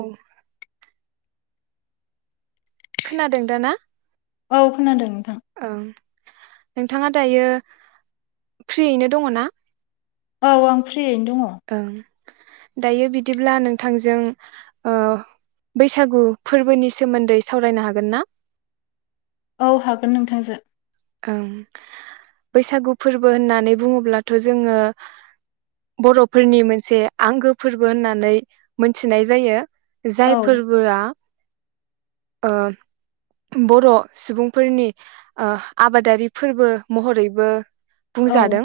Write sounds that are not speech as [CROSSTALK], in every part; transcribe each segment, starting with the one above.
औ। खोनादों दा ना? औ खोनादों । ओं नोंथाङा दायो फ्रियैनो दङ' ना? औ आं फ्रियैनो दङ'। ओं दायो बिदिब्ला नोंथांजों ओ बैसागु फोरबोनि सोमोन्दै सावरायनो हागोन ना? औ हागोन नोंथांजो। ओं बैसागु फोरबो होननानै बुङोब्लाथ' जोङो बर'फोरनि मोनसे आंगो फोरबो होननानै मोनथिनाय जायो। औ जाय फोरबोआ ओ बर' सुबुंफोरनि ओ आबादारि फोरबो महरैबो औ बुंजादों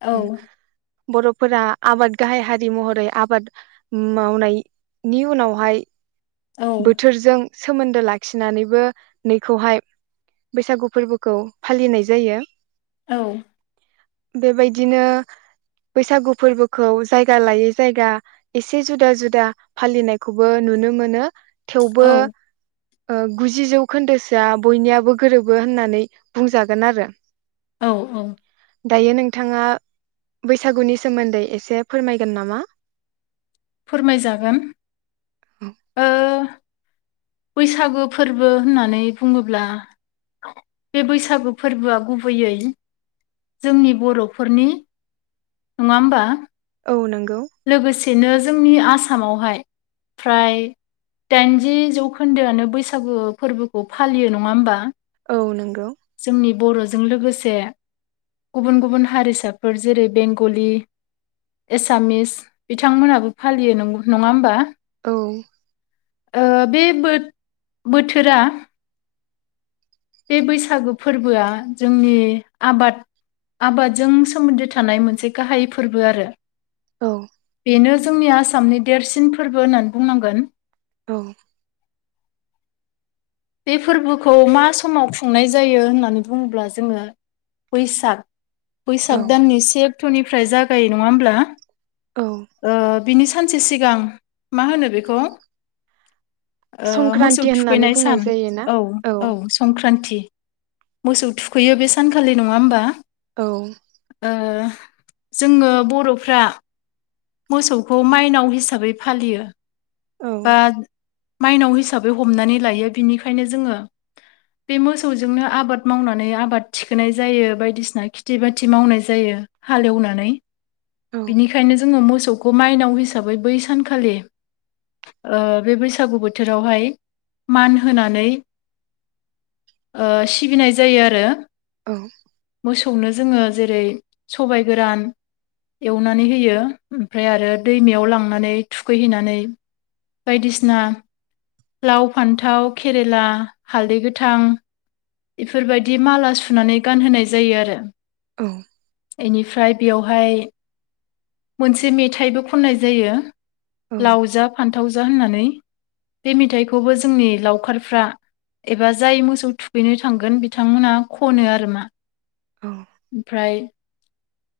औ बर'फोरा आबाद गाहाय हारि महरै आबाद मावनायनि उनावहाय औ बोथोरजों सोमोन्दो लाखिनानैबो नैखौहाय बैसागु फोरबो खौ फालिनाय जायो। औ। बेबायदिनो बैसागु फोरबोखौ जायगा लायै जायगा एसे जुदा जुदा फालिनायखौबो नुनो मोनो। थेवबो ओ गुजि जौ खोन्दोसोआ बयनियाबो गोरोबो होननानै बुंजागोन आरो। औ औ। दायो नोंथाङा बैसागुनि सोमोन्दै एसे फोरमायगोन नामा? फोरमायजागोन ओ बैसागु फोर्बो होननानै बुङोब्ला बे बैसागु फोर्बोआ गुबैयै जोंनि बर'फोरनि नङा होमबा? औ नंगौ। लोगोस एसेनो जोंनि आसामावहाय फ्राय दाइनजि जौखोन्दोआनो बैसागु फोर्बोखौ फालियो नङा होमबा? औ नंगौ। जोंनि बर'जों लोगोसे गुबुन गुबुन हारिसाफोर जेरै बेंगलि एसामिस। बिथांमोनाबो फालियो नंगौ नङा होमबा? औ। ओ बे बो बोथोरा बे बैसागु फोर्बोआ जोंनि आबाद आबादजों सोमोन्दो थानाय मोनसे गाहाय फोर्बो आरो। औ। बेनो जोंनि आसामनि देरसिन फोर्बो होननानै बुंनांगोन। औ। बे फोर्बोखौ मा समाव खुंनाय जायो होननानै बुङोब्ला जोङो बैसाग। औ बैसाग दाननि से अक्टनि फ्राय जागायो नङा होमब्ला? औ ओ बिनि सानसे सिगां मा होनो बेखौ ओ मोसौ संक्रान्ति होननानै थुखैनाय सान बुंनाय जायो। औ औ संक्रान्ति। ति मोसौ थुखैयो बे सानखालि नङा होमबा? औ। ओ जोङो बर'फ्रा मोसौखौ माइनाव हिसाबै फालियो। औ बा माइनाव हिसाबै हमनानै लायो बिनिखायनो जोङो बे मोसौजोंनो आबाद मावनानै आबाद थिखोनाय जायो बायदिसिना खेथि बाथि मावनाय जायो हालेवनानै। औ बेनिखायनो जों जोङो मोसौखौ माइनाव हिसाबै बै सानखालि ओ बे बैसागु बोथोरावहाय मान होनानै ओ सिबिनाय जायो आरो। औ। मोसौनो जोङो जेरै सबाइ गोरान एवनानै होयो। ओमफ्राय आरो दैमायाव लांनानै थुखैहैनानै बायदिसिना लाव फान्थाव केरेला हालदै गोथां इफोरबायदि माला सुनानै गानहोनाय जायो आरो। औ। एनिफ्राय बेयावहाय मोनसे मेथाइबो खननाय जायो। लाव जा फान्थाव ज जा होननानै बे मेथाइखौबो जोंनि लावखारफ्रा एबा जाय मोसौ थुखैनो थांगोन बिथांमोनहा खनो आरो मा। ओमफ्राय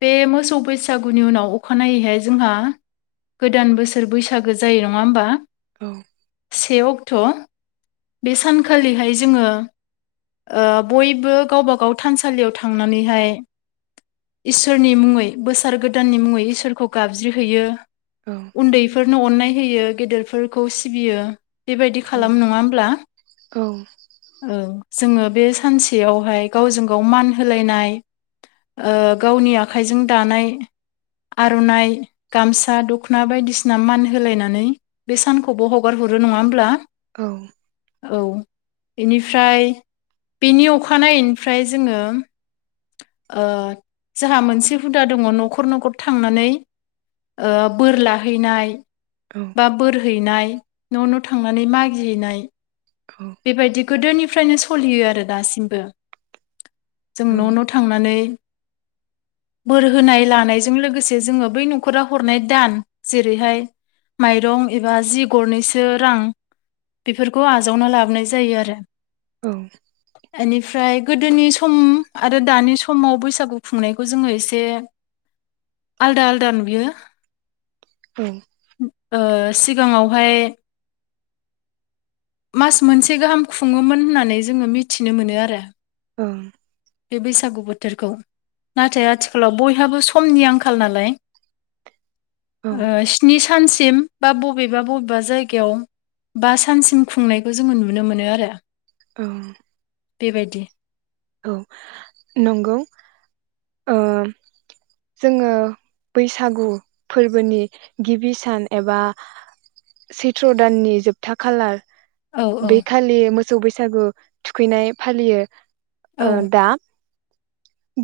बे मोसौ बैसागुनि उनाव अखानायैहाय जोंहा गोदान बोसोर बैसागो जायो नङा होमबा? औ से अक्ट' बे सानखालिहाय जोङो ओ बयबो गावबा गाव थानसालियाव थांनानैहाय इसोरनि मुङै बोसोर गोदाननि मुङै इसोरखौ गाबज्रि हैयो । उन्दैफोरनो अननाय होयो गेदेरफोरखौ सिबियो बेबायदि खालाम नङा होमब्ला? औ । जोङो बे सानसेयावहाय गावजों गाव मान होलायनाय ओ गावनि आखाइजों दानाय आर'नाइ गामसा दख'ना बायदिसिना मान होलायनानै बे सानखौबो हगार हरो नङा होमब्ला? औ औ बेनिफ्राय बेनि अखानायैनिफ्राय जोङो जोंहा मोनसे हुदा दङ न'खर न'खर थांनानै ओ बोर लाहैनाय बा बोरहैनाय । न' न' थांनानै मागिहैनाय बेबायदि गोदोनि निफ्रायनो सलियो आरो दासिमबो जों न' न' थांनानै बोर होनाय लानायजों लोगोसे जोङो बै न'खरा हरनाय दान जेरैहाय माइरं एबा जि गरनैसो रां बेफोरखौ आजावना ला नाय जायो आरो औ इनिफ्राइ गोदोनि सम आरो दानि समाव बैसागु खुंनायखौ जोङो एसे आलदा आलदा नुयो औ ओ सिगांआवहाय मोनसे गाहाम खुङोमोन होननानै जोङो मिथिनो मोनो आरो । औ बे बैसागु बोथोरखौ नाथाय आथिखालाव बयहाबो समनि आंखाल नालाय ओ स्नि सानसिम बा बबेबा बबेबा जायगायाव बा सानसिम खुंनाय खौ जोङो नुनो मोनो आरो । औ बेबायदि औ नंगौ । ओ जोङो बैसागु फोरबोनि गिबि सान एबा सैथ्र' दाननि जोबथा खालार औ औ बे खालि मोसौ बैस बैसागु थुखैनाय फालियो । औ ओ दा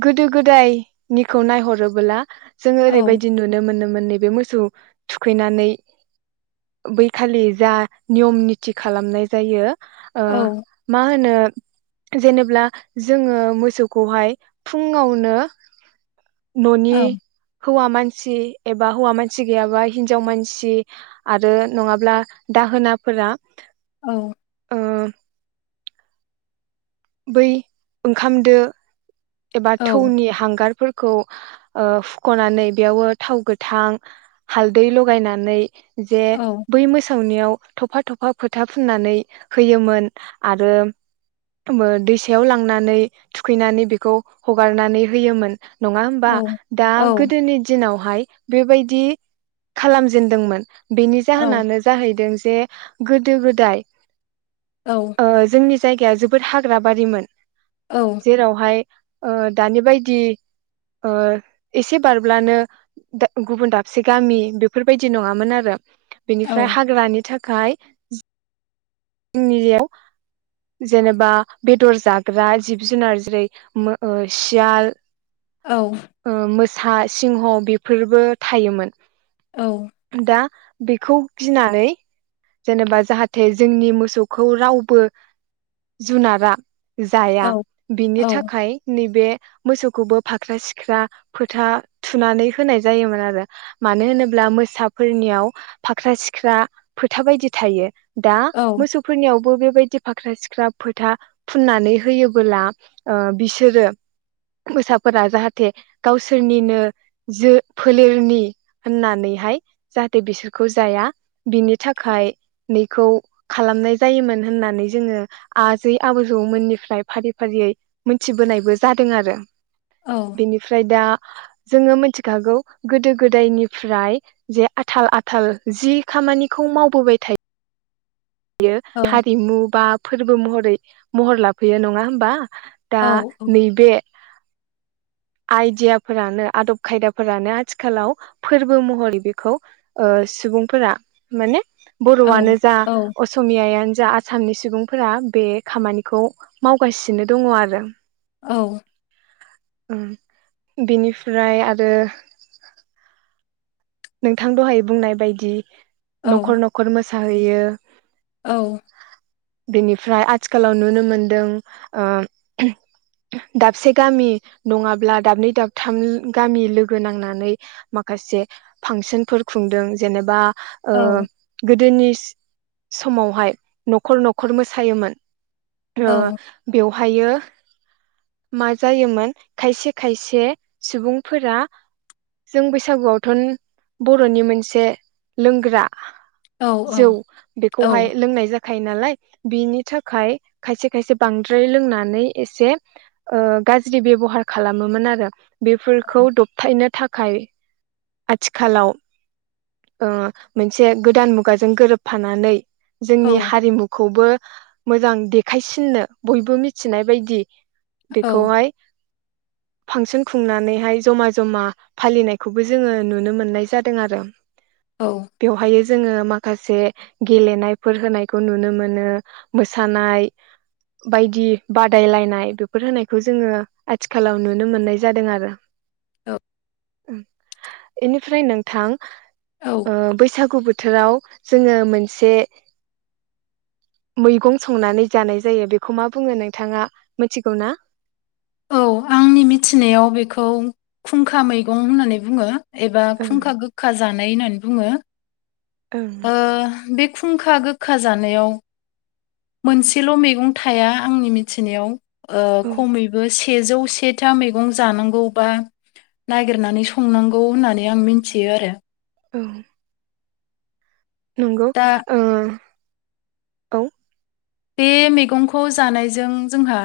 गोदो गोदाय निखौ नायहरोबोला जोङो औ ओरैबायदि नुनो मोनोमोन नैबे मोसौ थुखैनानै बैखालि जा नियम निति खालामनाय जायो ओ औ मा होनो जेनोब्ला जोङो मोसौखौहाय फुं आवनो न'नि हौवा मानसि एबा हौवा मानसि गैयाबा हिन्जाव मानसि आरो नङाब्ला दाहोनाफोरा औ ओ बै ओंखाम दो एबा औ थौनि हांगारफोर खौ ओ फुख'नानै बेयावो थाव गोथां हालदै लगायनानै जे औ बै मोसौनियाव थफा थफा फोथा फुननानै होयोमोन आरो बो दैसायाव लांनानै थुखैनानै बेखौ हगारनानै होयोमोन नङा होमबा दा औ गोदोनि दिनावहाय बेबायदि खालामजेनदोंमोन बेनि जाहोनानो जाहैदों जे गोदो गोदाय औ ओ जोंनि जायगाया जोब बोद हाग्रा बारिमोन जेरावहाय ओ दानि बायदि ओ एसे बारब्लानो दा गुबुन दाबसे गामि बेफोरबायदि नङामोन आरो औ बेनिफ्राय हाग्रानि थाख खाय जोंनियाव जेनेबा बेदर जाग्रा जिब जुनार जेरै मो ओ सियाल औ ओ मोस सा सिंह बेफोरबो थायोमोन। दा बेखौ गिनानै जेनेबा जाहाथे जोंनि मोसौखौ रावबो जुनारा औ जाया बिनि थाखाय नै बे मोसौखौबो फाख्रा सिख्रा फोथा थुनानै होनाय जायोमोन आरो मानो होनोब्ला मोसाफोरनियाव फाख्रा सिख्रा फोथा बायदि थायो दा मोसौफोरनियाव बो बेबायदि फाख्रा सिख्रा फोथा फुननानै होयोबोला ओ बिसोरो मोसाफोरा जाहाथे गावसोरनिनो जो फोलेरनि होननानैहाय जाहाथे बिसोरखौ जाया बिनि थाखाय नैखौ खालामनाय जायोमोन होननानै जोङो आजै आजौमोननिफ्राय फारि फारियै मोनथिबोनायबो जादों आरो । बेनिफ्राय दा जोङो मिथिखागौ गोदो गोदायनिफ्राय जे आथाल आथाल जि खामानिखौ मावबोबाय थायो बेयो हारिमु बा फो रबो महरै महर लाफैयो नङा होमबा औ । दा औ नैबे आइडियाफोरानो आदब खायदाफोरानो आथिखालाव फोरबो महरै बेखौ ओ सुबुंफोरा माने औ बर'आनो जा असमिया यानो जा आसामनि सुबुंफोरा बे खामानिखौ मावगासिनो दङ आरो औ उम बेनिफ्राय आरो नोंथां दहाय बुंनाय बायदि औ नखर नखर मो साहैयो औ बेनिफ्राय आथिखालाव नुनो मोनदों ओ दाबसे गामि नङाब्ला दाबनै दाबथाम गामि लोगो नांनानै माखासे फांसनफोर खुंदों जेनेबा ओ औ गो दोनि समावहाय नखर नखर मोसायोमोन ओ औ बेव वहायो मा जायोमोन खायसे खायसे सुबुंफोरा जों बैसागुआवथ' बर'नि मोनसे लोंग्रा औ जौ औ बेखौहाय लोंनाय जा खायो नालाय बिनि थाखाय खायसे खायसे बांद्राय लोंनानै एसे ओ गाज्रि बेबहार खालामोमोन आरो बेफोरखौ दबथायनो था खाय आथिखालाव ओ मोनसे गोदान मुगाजों गोरोबफानानै जोंनि हारिमुखौबो मोजां देखायसिननो बयबो मिथिनाय बायदि औ बेखौहाय फांसन खुंनानैहाय जमा जमा फालिनायखौबो जोङो नुनो मोननाय जादों आरो । औ बेवहाय जोङो माखासे गेलेनायफोर होनायखौ नुनो मोनो मोसानाय बायदि बादायलायनाय बेफोर होनायखौ जोङो आथिखालाव नुनो मोननाय जादों आरो औ [UNINTELLIGIBLE] इनिफ्राय नोंथां औ ओ बैसागु बो थोराव जोङो मोनसे मैगं संनानै जानाय जायो बेखौ मा बुङो नोंथाङा मिथिगौ ना? औ आंनि मिथिनायाव बेखौ खुंखा मैगं होननानै बुङो। एबा ओं खुंखा गोखा जा नाय होनना बुङो। ओं। ओ बे खुंखा गोखा जानायाव मोनसेल' मैगं थाया आंनि मिथिनायाव। ओ खमैबो से सेजौ सेथा मैगं जानांगौ बा नागिरनानै संनांगौ होननानै आं मिथियो आरो। औ। नंगौ दा ओ औ। बे मैगंखौ जानायजों जोंहा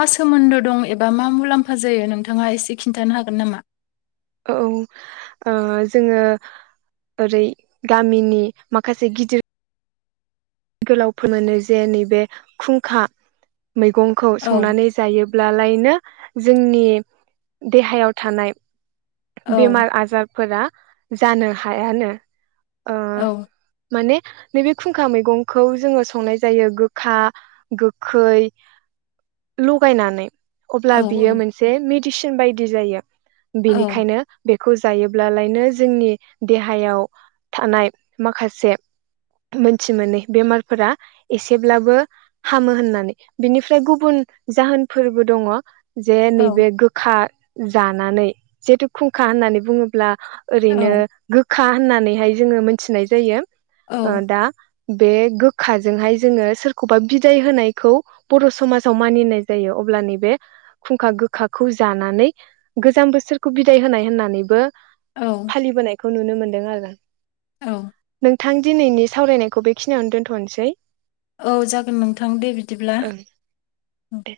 मा सोमोन्दो दं एबा मा मुलाम्फा जायो नोंथाङा एसे खिन्थानो हागोन नामा। औ जोङो ओरै गामिनि माखासे गिदिर गोलावफोर जे नैबे खुंखा मैगंखौ औ संनानै जायोब्लालायनो जोंनि देहायाव थानाय औ बेमार आजारफोरा जानो हायानो। ओ औ माने नैबे खुंखा मैगंखौ जोङो संनाय जायो गोखा गोखै लगायनानै। औ अब्ला बियो मोनसे मि दिसन बायदि जायो। औ। बेनिखायनो बेखौ जायोब्लालायनो जोंनि देहायाव थानाय माखासे मोनथि मोनै बेमारफोरा एसेब्लाबो हामो होननानै बिनिफ्राय गुबुन जाहोनफोरबो दङ। जे औ नैबे गोखा जानानै जिहेतु खुंखा होननानै बुङोब्ला ओरैनो गो खा होननानैहाय जोङो मोनथिनाय जायो। औ ओ दा बे गोखाजोंहाय जोङो सोरखौबा बिदाय होनायखौ बर' समाजाव मानिनाय जायो अब्ला नै बेे खुंखा गोखाखौ जानानै गोजाम बोसोर खौ बिदाय होनाय होननानैबो फालिबोनाय खौ नुनो मोन्दों आरोना। औ थां दिनैनि सावरायनायखौ बेखिनियावनो दोनथ'नोसै । औ जागोन नोंथां दे बिदिब्ला ओं । दे